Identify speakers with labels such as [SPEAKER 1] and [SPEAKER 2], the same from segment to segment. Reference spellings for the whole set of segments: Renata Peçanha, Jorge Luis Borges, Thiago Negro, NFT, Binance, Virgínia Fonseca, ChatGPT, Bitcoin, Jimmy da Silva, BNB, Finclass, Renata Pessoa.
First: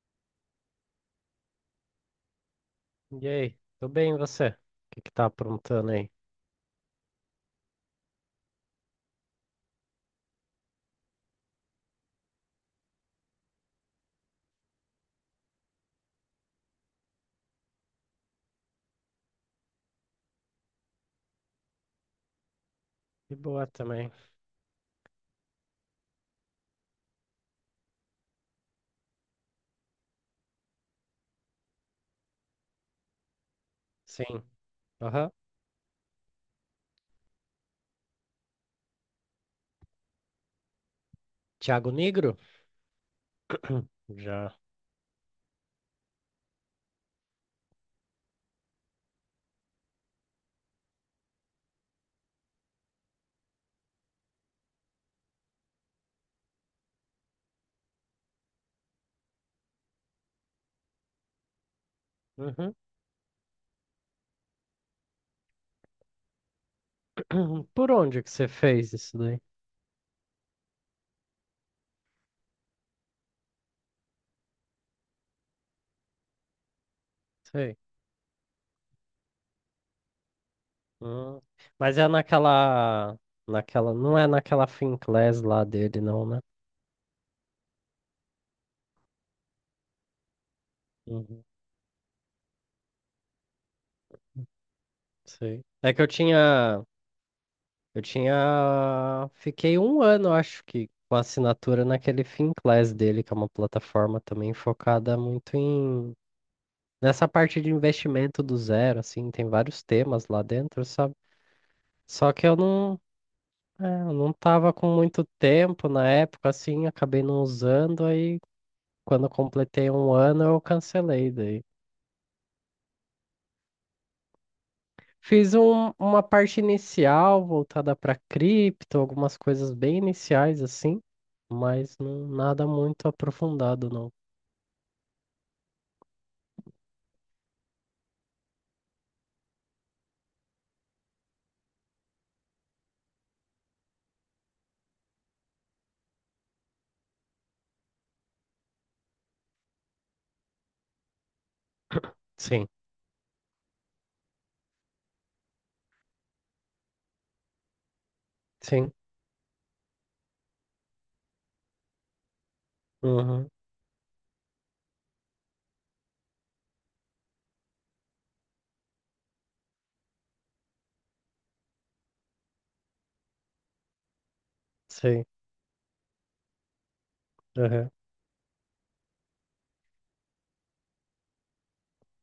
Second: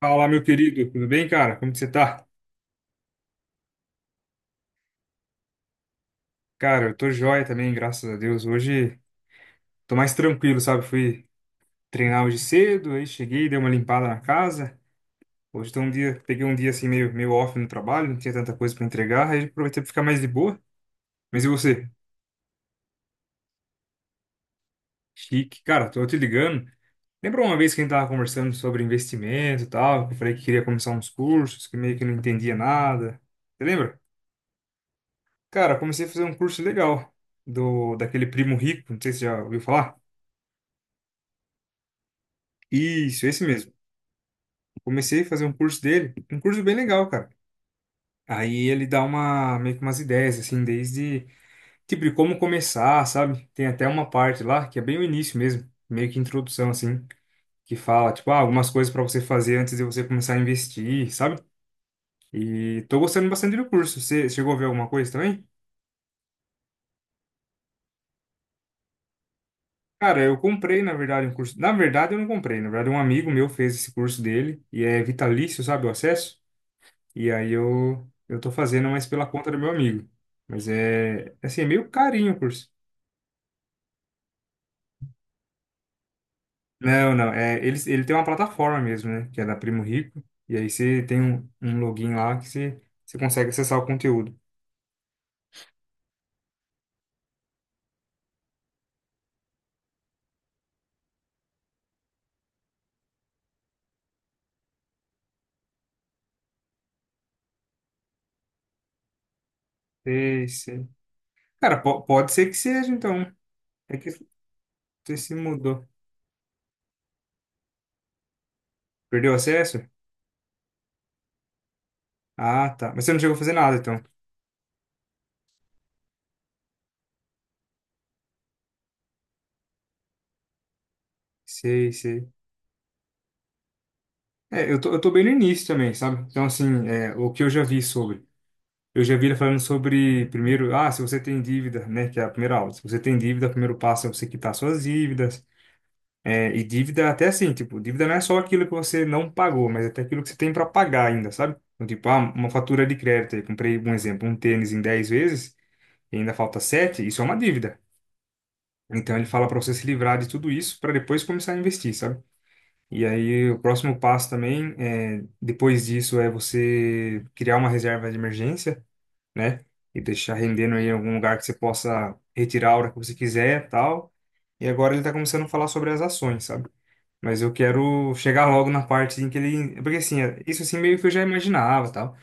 [SPEAKER 1] Fala, meu querido, tudo bem, cara? Como que você tá?
[SPEAKER 2] E aí, tudo bem, e você? O que que tá aprontando aí?
[SPEAKER 1] Cara, eu tô joia também, graças a Deus. Hoje tô mais tranquilo, sabe? Fui treinar hoje cedo, aí cheguei, dei uma limpada na casa. Hoje tô um dia, peguei um dia assim meio off no trabalho, não tinha tanta coisa pra entregar, aí aproveitei pra ficar mais de boa. Mas e você?
[SPEAKER 2] De boa também.
[SPEAKER 1] Chique. Cara, tô te ligando. Lembra uma vez que a gente tava conversando sobre investimento e tal, que eu falei que queria começar uns cursos, que meio que não entendia nada. Você lembra?
[SPEAKER 2] Sim. Aham.
[SPEAKER 1] Cara, comecei a fazer um curso legal do daquele primo rico, não sei se você já ouviu falar.
[SPEAKER 2] Thiago Negro?
[SPEAKER 1] Isso, esse mesmo.
[SPEAKER 2] Já.
[SPEAKER 1] Comecei a fazer um curso dele, um curso bem legal, cara. Aí ele dá uma, meio que umas ideias, assim, desde, tipo, de como começar, sabe? Tem até uma parte lá, que é bem o início mesmo, meio que introdução, assim, que fala, tipo, ah, algumas coisas para você fazer antes de você começar a investir, sabe?
[SPEAKER 2] Uhum.
[SPEAKER 1] E tô gostando bastante do curso. Você chegou a ver alguma coisa também?
[SPEAKER 2] Por onde que você fez isso daí?
[SPEAKER 1] Cara, eu comprei, na verdade, um curso. Na verdade, eu não comprei. Na verdade, um amigo meu fez esse curso dele e é vitalício, sabe, o acesso. E aí
[SPEAKER 2] Sei.
[SPEAKER 1] eu tô fazendo mais pela conta do meu amigo. Mas é,
[SPEAKER 2] Hum.
[SPEAKER 1] é assim, é meio
[SPEAKER 2] Mas é
[SPEAKER 1] carinho o curso.
[SPEAKER 2] naquela, não é naquela Finclass lá dele, não, né?
[SPEAKER 1] Não, não, é, ele tem uma plataforma mesmo, né? Que é da Primo Rico. E aí você tem
[SPEAKER 2] Uhum.
[SPEAKER 1] um login lá que você consegue acessar o conteúdo.
[SPEAKER 2] Sei. É que eu tinha, fiquei um ano, acho que, com a assinatura naquele Finclass dele, que é uma plataforma também focada muito em nessa parte de investimento do zero, assim, tem vários temas lá
[SPEAKER 1] Sei,
[SPEAKER 2] dentro,
[SPEAKER 1] sei.
[SPEAKER 2] sabe?
[SPEAKER 1] Cara, pode
[SPEAKER 2] Só
[SPEAKER 1] ser
[SPEAKER 2] que
[SPEAKER 1] que
[SPEAKER 2] eu
[SPEAKER 1] seja,
[SPEAKER 2] não,
[SPEAKER 1] então. É
[SPEAKER 2] é,
[SPEAKER 1] que
[SPEAKER 2] eu não tava com
[SPEAKER 1] você
[SPEAKER 2] muito
[SPEAKER 1] se mudou.
[SPEAKER 2] tempo na época, assim, acabei não usando, aí quando eu
[SPEAKER 1] Perdeu o acesso?
[SPEAKER 2] completei um ano eu cancelei daí.
[SPEAKER 1] Ah, tá. Mas você não chegou a fazer nada, então.
[SPEAKER 2] Fiz uma parte inicial voltada para cripto, algumas coisas bem iniciais, assim,
[SPEAKER 1] Sei,
[SPEAKER 2] mas não,
[SPEAKER 1] sei.
[SPEAKER 2] nada muito aprofundado, não.
[SPEAKER 1] É, eu tô bem no início também, sabe? Então, assim, é, o que eu já vi sobre. Eu já vi ele falando sobre, primeiro, ah, se você tem dívida, né, que é a primeira aula. Se você tem dívida, o primeiro passo é você quitar suas dívidas. É, e dívida até assim, tipo, dívida não é só aquilo que você não pagou, mas até aquilo que você tem para pagar ainda, sabe? Então, tipo, ah, uma
[SPEAKER 2] Sim,
[SPEAKER 1] fatura de crédito, aí, comprei, um exemplo, um tênis em 10 vezes e ainda falta 7, isso é uma dívida.
[SPEAKER 2] sim,
[SPEAKER 1] Então, ele fala para você se livrar de tudo isso para depois começar a investir, sabe? E
[SPEAKER 2] uhum,
[SPEAKER 1] aí, o próximo passo também, é, depois disso, é você criar uma reserva de emergência, né? E deixar rendendo aí em algum lugar que você possa retirar a hora que você quiser, tal. E agora ele tá
[SPEAKER 2] sim,
[SPEAKER 1] começando a falar sobre as ações, sabe? Mas eu
[SPEAKER 2] uhum,
[SPEAKER 1] quero chegar logo na parte em que ele, porque assim, isso assim meio que eu já imaginava, tal,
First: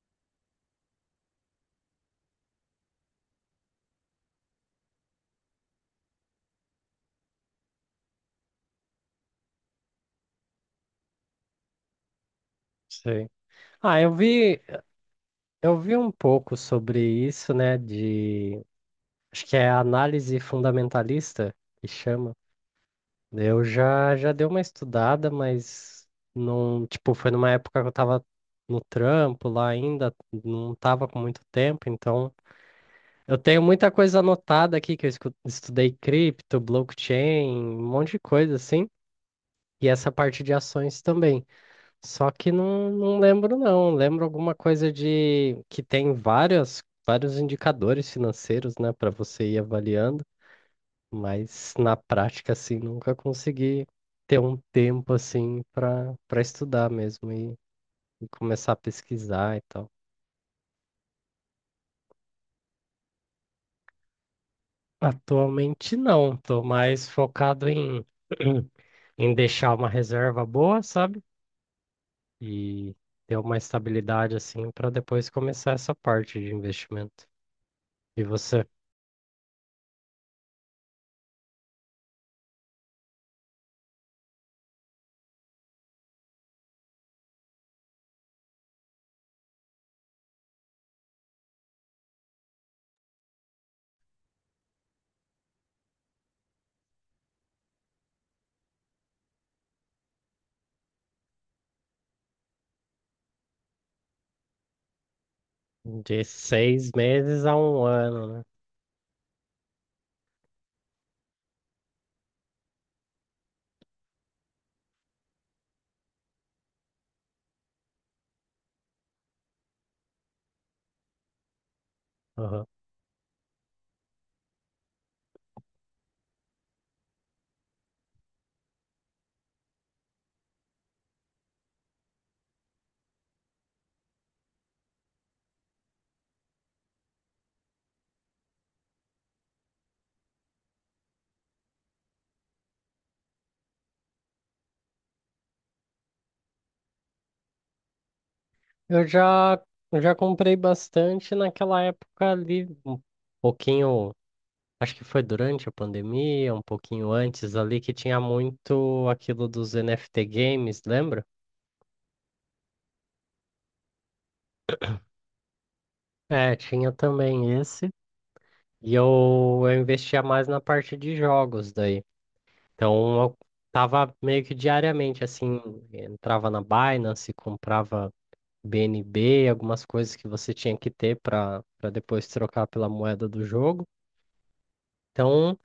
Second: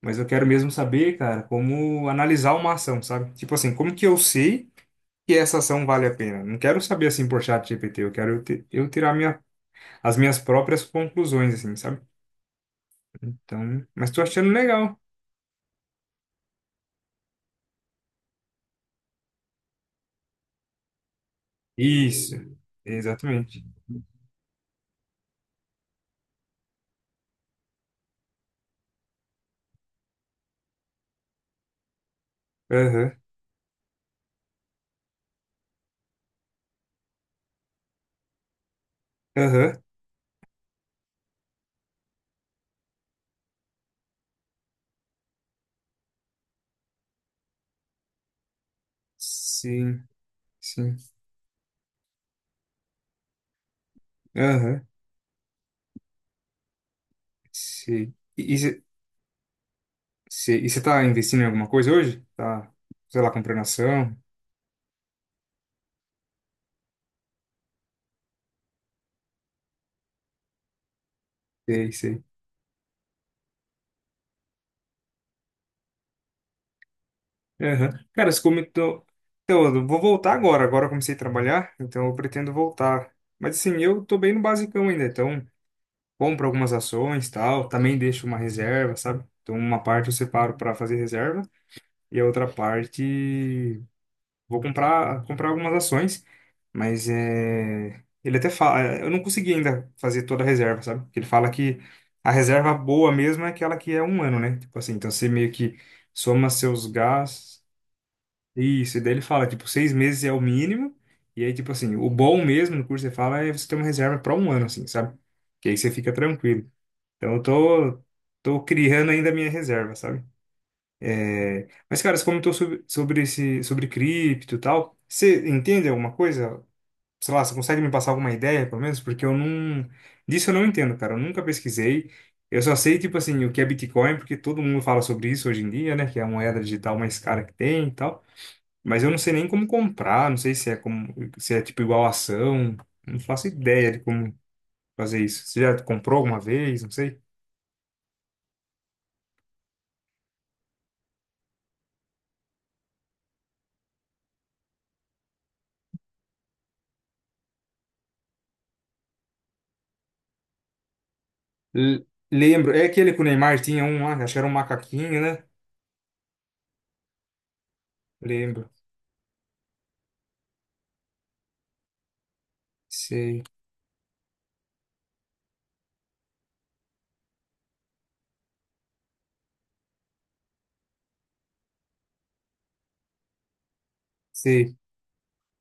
[SPEAKER 1] mas eu quero mesmo saber, cara, como analisar uma ação, sabe? Tipo assim, como que eu sei que essa ação vale a pena? Não quero saber assim por chat GPT, eu quero eu tirar as minhas próprias conclusões assim, sabe?
[SPEAKER 2] sim.
[SPEAKER 1] Então,
[SPEAKER 2] Ah,
[SPEAKER 1] mas
[SPEAKER 2] eu
[SPEAKER 1] tô achando
[SPEAKER 2] vi,
[SPEAKER 1] legal.
[SPEAKER 2] Eu vi um pouco sobre isso, né? De acho que é análise fundamentalista que chama.
[SPEAKER 1] Isso. Exatamente.
[SPEAKER 2] Eu já já dei uma estudada, mas não, tipo, foi numa época que eu tava no trampo lá ainda, não tava com muito tempo, então
[SPEAKER 1] Aham.
[SPEAKER 2] eu tenho muita coisa anotada aqui que eu estudei cripto, blockchain, um monte de coisa assim,
[SPEAKER 1] Aham.
[SPEAKER 2] e essa parte de ações também. Só que não lembro, não. Lembro alguma coisa de que tem várias, vários indicadores financeiros, né, para você ir
[SPEAKER 1] Sim,
[SPEAKER 2] avaliando,
[SPEAKER 1] sim.
[SPEAKER 2] mas na prática, assim, nunca consegui ter um
[SPEAKER 1] Aham,
[SPEAKER 2] tempo, assim, para estudar mesmo e,
[SPEAKER 1] sim.
[SPEAKER 2] e
[SPEAKER 1] E
[SPEAKER 2] começar a
[SPEAKER 1] você
[SPEAKER 2] pesquisar e tal.
[SPEAKER 1] está investindo em alguma coisa hoje? Tá, sei lá, comprando ação?
[SPEAKER 2] Atualmente, não. Estou mais focado em, em deixar uma reserva boa, sabe?
[SPEAKER 1] Sei, sei.
[SPEAKER 2] E ter uma estabilidade, assim, para depois começar essa parte de investimento.
[SPEAKER 1] Aham.
[SPEAKER 2] E
[SPEAKER 1] Cara, você
[SPEAKER 2] você?
[SPEAKER 1] comentou. Então, eu vou voltar agora. Agora eu comecei a trabalhar, então eu pretendo voltar. Mas assim, eu tô bem no basicão ainda, então compro algumas ações, tal, também deixo uma reserva, sabe? Então, uma parte eu separo para fazer reserva e a outra parte vou comprar algumas ações, mas é, ele até fala, eu não consegui ainda fazer toda a reserva, sabe? Porque ele fala que a reserva boa mesmo é aquela que é um ano, né? Tipo assim, então você meio que
[SPEAKER 2] De
[SPEAKER 1] soma
[SPEAKER 2] seis
[SPEAKER 1] seus
[SPEAKER 2] meses a
[SPEAKER 1] gastos,
[SPEAKER 2] um ano, né?
[SPEAKER 1] isso, e daí ele fala, tipo, 6 meses é o mínimo, e aí, tipo assim, o bom mesmo no curso, ele fala, é você ter uma reserva para um ano, assim, sabe? Que aí você fica tranquilo. Então eu tô criando ainda a minha reserva, sabe? Mas, cara, você comentou
[SPEAKER 2] Aham.
[SPEAKER 1] sobre esse, sobre cripto e tal. Você entende alguma coisa? Sei lá, você consegue me passar alguma ideia, pelo menos? Porque eu não. Disso eu não entendo, cara. Eu nunca pesquisei. Eu só sei, tipo assim, o que é Bitcoin, porque todo mundo fala sobre isso hoje em dia, né? Que é a moeda digital mais cara que tem e tal. Mas eu não sei nem como comprar, não sei se é como, se é tipo igual ação. Não faço ideia de como fazer isso. Você já comprou alguma vez? Não sei.
[SPEAKER 2] Eu já, eu já comprei bastante naquela época ali, um pouquinho, acho que foi durante a pandemia, um pouquinho antes ali, que tinha muito aquilo dos NFT games, lembra?
[SPEAKER 1] L- lembro. É aquele que o Neymar tinha um lá, acho que era um macaquinho, né?
[SPEAKER 2] É, tinha também esse.
[SPEAKER 1] Lembro.
[SPEAKER 2] E eu investia mais na parte de jogos daí. Então eu
[SPEAKER 1] Sei,
[SPEAKER 2] tava meio que diariamente, assim, entrava na Binance, comprava BNB, algumas coisas que você tinha que ter para depois trocar pela moeda do jogo.
[SPEAKER 1] sei.
[SPEAKER 2] Então,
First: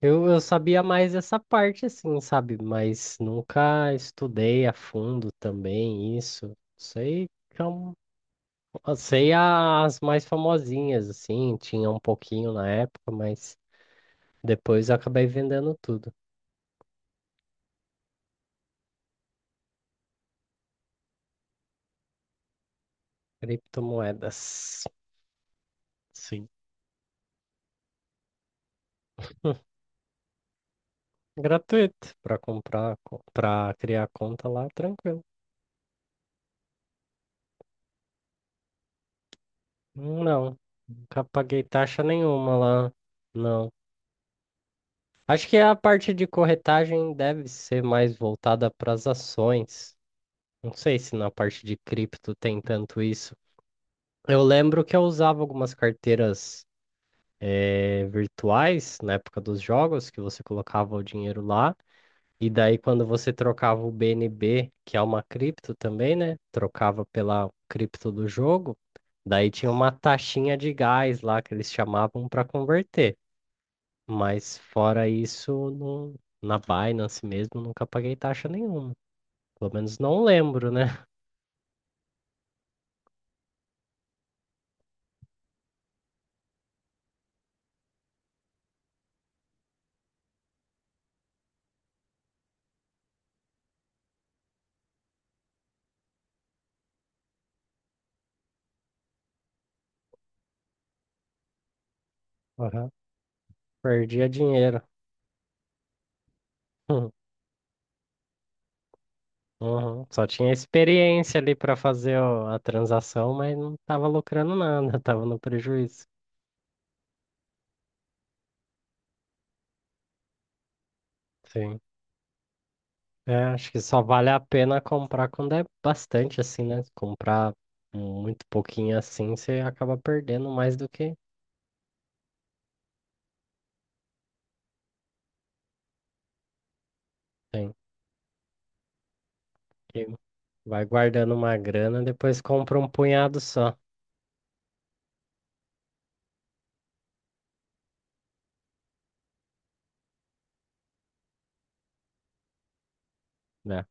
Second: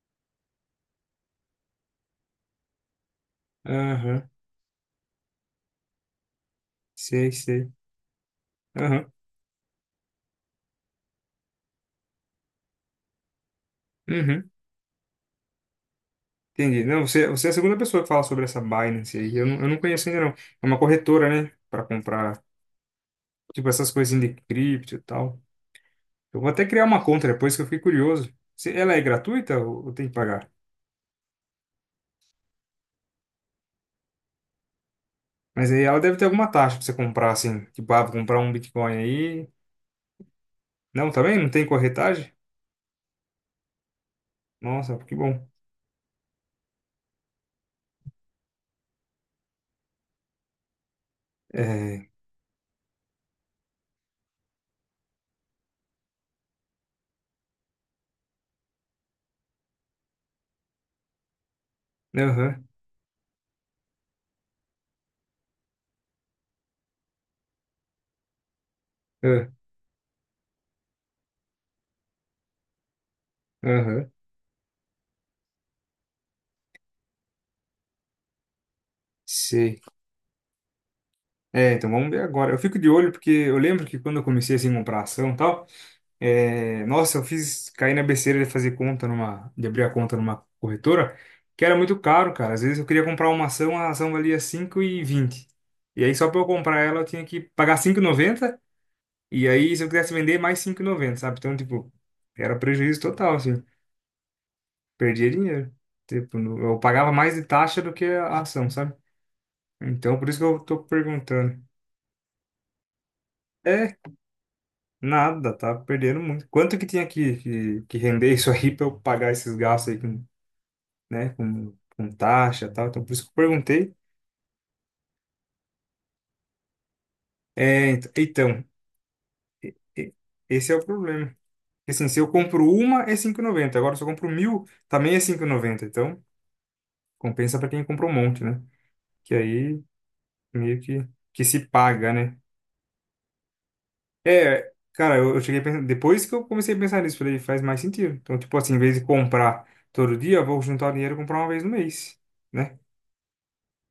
[SPEAKER 2] eu sabia mais essa parte, assim, sabe? Mas nunca
[SPEAKER 1] Aham,
[SPEAKER 2] estudei a fundo também isso. Sei,
[SPEAKER 1] sei,
[SPEAKER 2] que é
[SPEAKER 1] sei.
[SPEAKER 2] eu
[SPEAKER 1] Aham,
[SPEAKER 2] sei as mais famosinhas, assim, tinha um pouquinho na época, mas
[SPEAKER 1] uhum.
[SPEAKER 2] depois eu acabei vendendo tudo.
[SPEAKER 1] Entendi. Não, você é a segunda pessoa que fala sobre essa Binance aí. Eu não conheço ainda, não. É uma corretora, né? Pra comprar, tipo, essas coisas de
[SPEAKER 2] Criptomoedas.
[SPEAKER 1] cripto e tal. Eu
[SPEAKER 2] Sim.
[SPEAKER 1] vou até criar uma conta depois que eu fiquei curioso. Se ela é gratuita ou tem que pagar?
[SPEAKER 2] Gratuito, para comprar, para criar conta lá, tranquilo.
[SPEAKER 1] Mas aí ela deve ter alguma taxa pra você comprar, assim. Tipo, ah, vou comprar um Bitcoin aí.
[SPEAKER 2] Não,
[SPEAKER 1] Não,
[SPEAKER 2] nunca
[SPEAKER 1] também? Não
[SPEAKER 2] paguei
[SPEAKER 1] tem
[SPEAKER 2] taxa
[SPEAKER 1] corretagem?
[SPEAKER 2] nenhuma lá, não.
[SPEAKER 1] Nossa, que
[SPEAKER 2] Acho
[SPEAKER 1] bom.
[SPEAKER 2] que a parte de corretagem deve ser mais voltada para as ações. Não sei se na parte de
[SPEAKER 1] É.
[SPEAKER 2] cripto tem tanto isso. Eu lembro que eu usava algumas carteiras virtuais na época dos jogos, que você colocava o dinheiro lá. E
[SPEAKER 1] Aham,
[SPEAKER 2] daí, quando você trocava o BNB, que é uma cripto também, né? Trocava pela cripto do jogo,
[SPEAKER 1] ah,
[SPEAKER 2] daí tinha uma taxinha de gás lá que eles chamavam para converter.
[SPEAKER 1] aham.
[SPEAKER 2] Mas fora isso, na Binance mesmo, nunca paguei taxa nenhuma. Pelo
[SPEAKER 1] Sei.
[SPEAKER 2] menos não lembro, né?
[SPEAKER 1] É, então vamos ver agora. Eu fico de olho porque eu lembro que quando eu comecei assim a comprar ação e tal, é, nossa, eu fiz cair na besteira de fazer conta de abrir a conta numa corretora, que era muito caro, cara. Às vezes eu queria comprar uma ação, a ação valia 5,20 e aí, só para eu comprar ela, eu tinha que pagar 5,90, e aí, se eu quisesse vender, mais 5,90, sabe? Então, tipo, era
[SPEAKER 2] Aham.
[SPEAKER 1] prejuízo total, assim.
[SPEAKER 2] Perdia dinheiro.
[SPEAKER 1] Perdia dinheiro. Tipo, eu pagava mais de taxa do que a ação, sabe?
[SPEAKER 2] Uhum.
[SPEAKER 1] Então,
[SPEAKER 2] Só
[SPEAKER 1] por isso que
[SPEAKER 2] tinha
[SPEAKER 1] eu tô
[SPEAKER 2] experiência ali
[SPEAKER 1] perguntando.
[SPEAKER 2] para fazer a transação, mas não
[SPEAKER 1] É,
[SPEAKER 2] estava lucrando nada, estava no
[SPEAKER 1] nada, tá
[SPEAKER 2] prejuízo.
[SPEAKER 1] perdendo muito. Quanto que tinha que render isso aí para eu pagar esses gastos aí com, né, com,
[SPEAKER 2] Sim.
[SPEAKER 1] com taxa e tal? Então, por isso que eu
[SPEAKER 2] É, acho que
[SPEAKER 1] perguntei.
[SPEAKER 2] só vale a pena comprar quando é bastante assim, né? Se comprar
[SPEAKER 1] É, ent-
[SPEAKER 2] muito
[SPEAKER 1] então,
[SPEAKER 2] pouquinho assim, você acaba
[SPEAKER 1] e-
[SPEAKER 2] perdendo
[SPEAKER 1] esse
[SPEAKER 2] mais
[SPEAKER 1] é o
[SPEAKER 2] do que
[SPEAKER 1] problema. Assim, se eu compro uma, é 5,90. Agora, se eu compro mil, também é 5,90. Então, compensa para
[SPEAKER 2] tem.
[SPEAKER 1] quem comprou um monte, né? Que aí
[SPEAKER 2] E
[SPEAKER 1] meio
[SPEAKER 2] vai
[SPEAKER 1] que,
[SPEAKER 2] guardando
[SPEAKER 1] que
[SPEAKER 2] uma
[SPEAKER 1] se
[SPEAKER 2] grana,
[SPEAKER 1] paga, né?
[SPEAKER 2] depois compra um punhado só,
[SPEAKER 1] É, cara, eu cheguei a pensar, depois que eu comecei a pensar nisso, falei, faz mais sentido. Então, tipo assim, em vez de comprar todo dia, eu vou juntar o dinheiro e comprar uma vez no mês, né?
[SPEAKER 2] né?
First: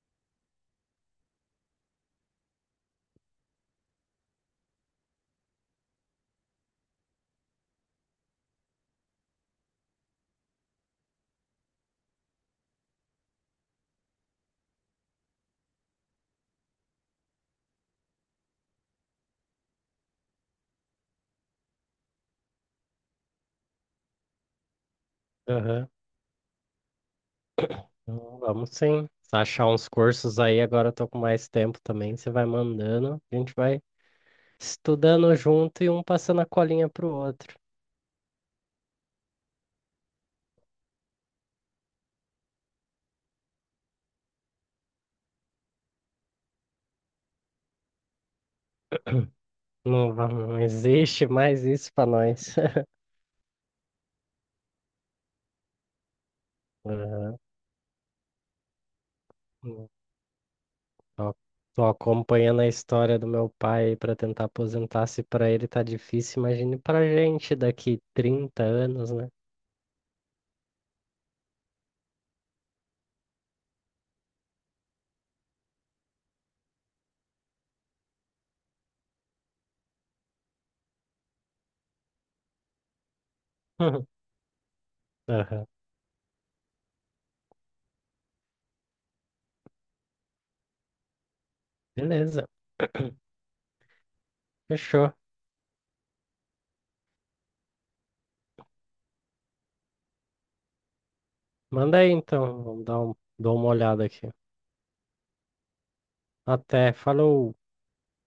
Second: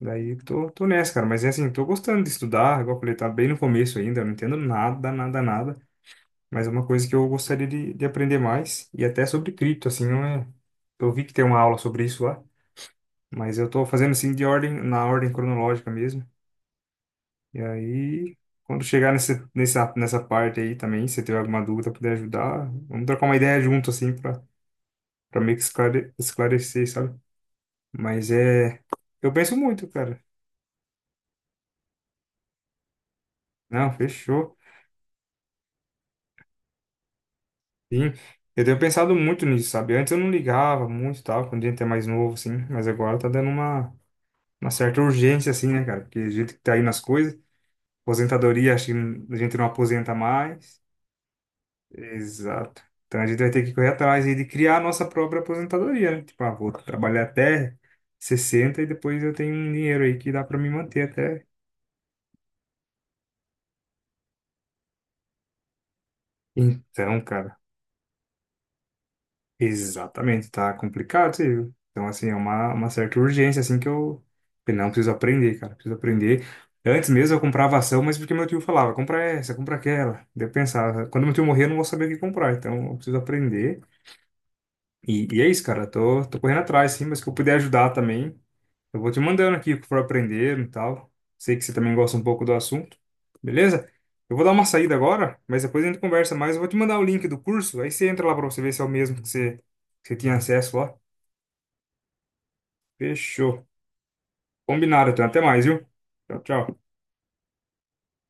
[SPEAKER 1] Daí tô nessa, cara. Mas é assim, tô gostando de estudar. Igual eu falei, tá bem no começo ainda. Eu não entendo nada, nada, nada. Mas é uma coisa que eu gostaria de aprender mais. E até sobre cripto, assim, não é. Eu vi que tem uma aula sobre isso lá. Mas eu tô fazendo assim de ordem, na ordem cronológica mesmo. E aí, quando chegar nessa parte aí também, se tiver alguma dúvida, puder ajudar, vamos trocar uma ideia junto, assim, pra meio que
[SPEAKER 2] Aham.
[SPEAKER 1] esclarecer, sabe? Mas
[SPEAKER 2] Então, vamos
[SPEAKER 1] é.
[SPEAKER 2] sim.
[SPEAKER 1] Eu
[SPEAKER 2] Se
[SPEAKER 1] penso
[SPEAKER 2] achar
[SPEAKER 1] muito,
[SPEAKER 2] uns
[SPEAKER 1] cara.
[SPEAKER 2] cursos aí, agora eu tô com mais tempo também, você vai mandando, a gente vai
[SPEAKER 1] Não, fechou.
[SPEAKER 2] estudando junto e um passando a colinha pro outro.
[SPEAKER 1] Sim, eu tenho pensado muito nisso, sabe? Antes eu não ligava muito e tal, quando a gente é mais novo, assim, mas agora tá dando uma certa urgência, assim, né, cara? Porque a gente que tá aí nas coisas, aposentadoria, acho que a gente não
[SPEAKER 2] Não,
[SPEAKER 1] aposenta
[SPEAKER 2] não
[SPEAKER 1] mais.
[SPEAKER 2] existe mais isso pra nós.
[SPEAKER 1] Exato. Então a gente vai ter que correr atrás aí de criar a nossa própria aposentadoria, né? Tipo, ah, vou trabalhar até 60 e depois eu tenho um
[SPEAKER 2] Aham.
[SPEAKER 1] dinheiro aí que dá pra me manter
[SPEAKER 2] Tô,
[SPEAKER 1] até.
[SPEAKER 2] tô acompanhando a história do meu pai para tentar aposentar. Se para ele tá difícil, imagine pra
[SPEAKER 1] Então,
[SPEAKER 2] gente
[SPEAKER 1] cara.
[SPEAKER 2] daqui 30 anos, né?
[SPEAKER 1] Exatamente, tá complicado, você viu? Então, assim, é uma certa urgência, assim, que eu falei, não preciso aprender, cara, preciso aprender. Antes mesmo eu comprava ação, mas porque meu tio falava, compra essa, compra aquela. Daí eu pensava, quando meu tio morrer, eu não vou saber o que comprar, então eu preciso aprender. E é isso,
[SPEAKER 2] Aham.
[SPEAKER 1] cara. Tô correndo atrás, sim, mas que eu puder ajudar também. Eu vou te mandando aqui o que for aprender e tal. Sei que você também gosta um pouco
[SPEAKER 2] Beleza,
[SPEAKER 1] do assunto, beleza? Eu vou dar uma saída
[SPEAKER 2] fechou.
[SPEAKER 1] agora, mas depois a gente conversa mais. Eu vou te mandar o link do curso, aí você entra lá pra você ver se é o mesmo que você tinha acesso lá.
[SPEAKER 2] Manda aí então, vamos dar um, dou
[SPEAKER 1] Fechou.
[SPEAKER 2] uma olhada aqui.
[SPEAKER 1] Combinado, então. Até mais, viu? Tchau, tchau.
[SPEAKER 2] Até, falou!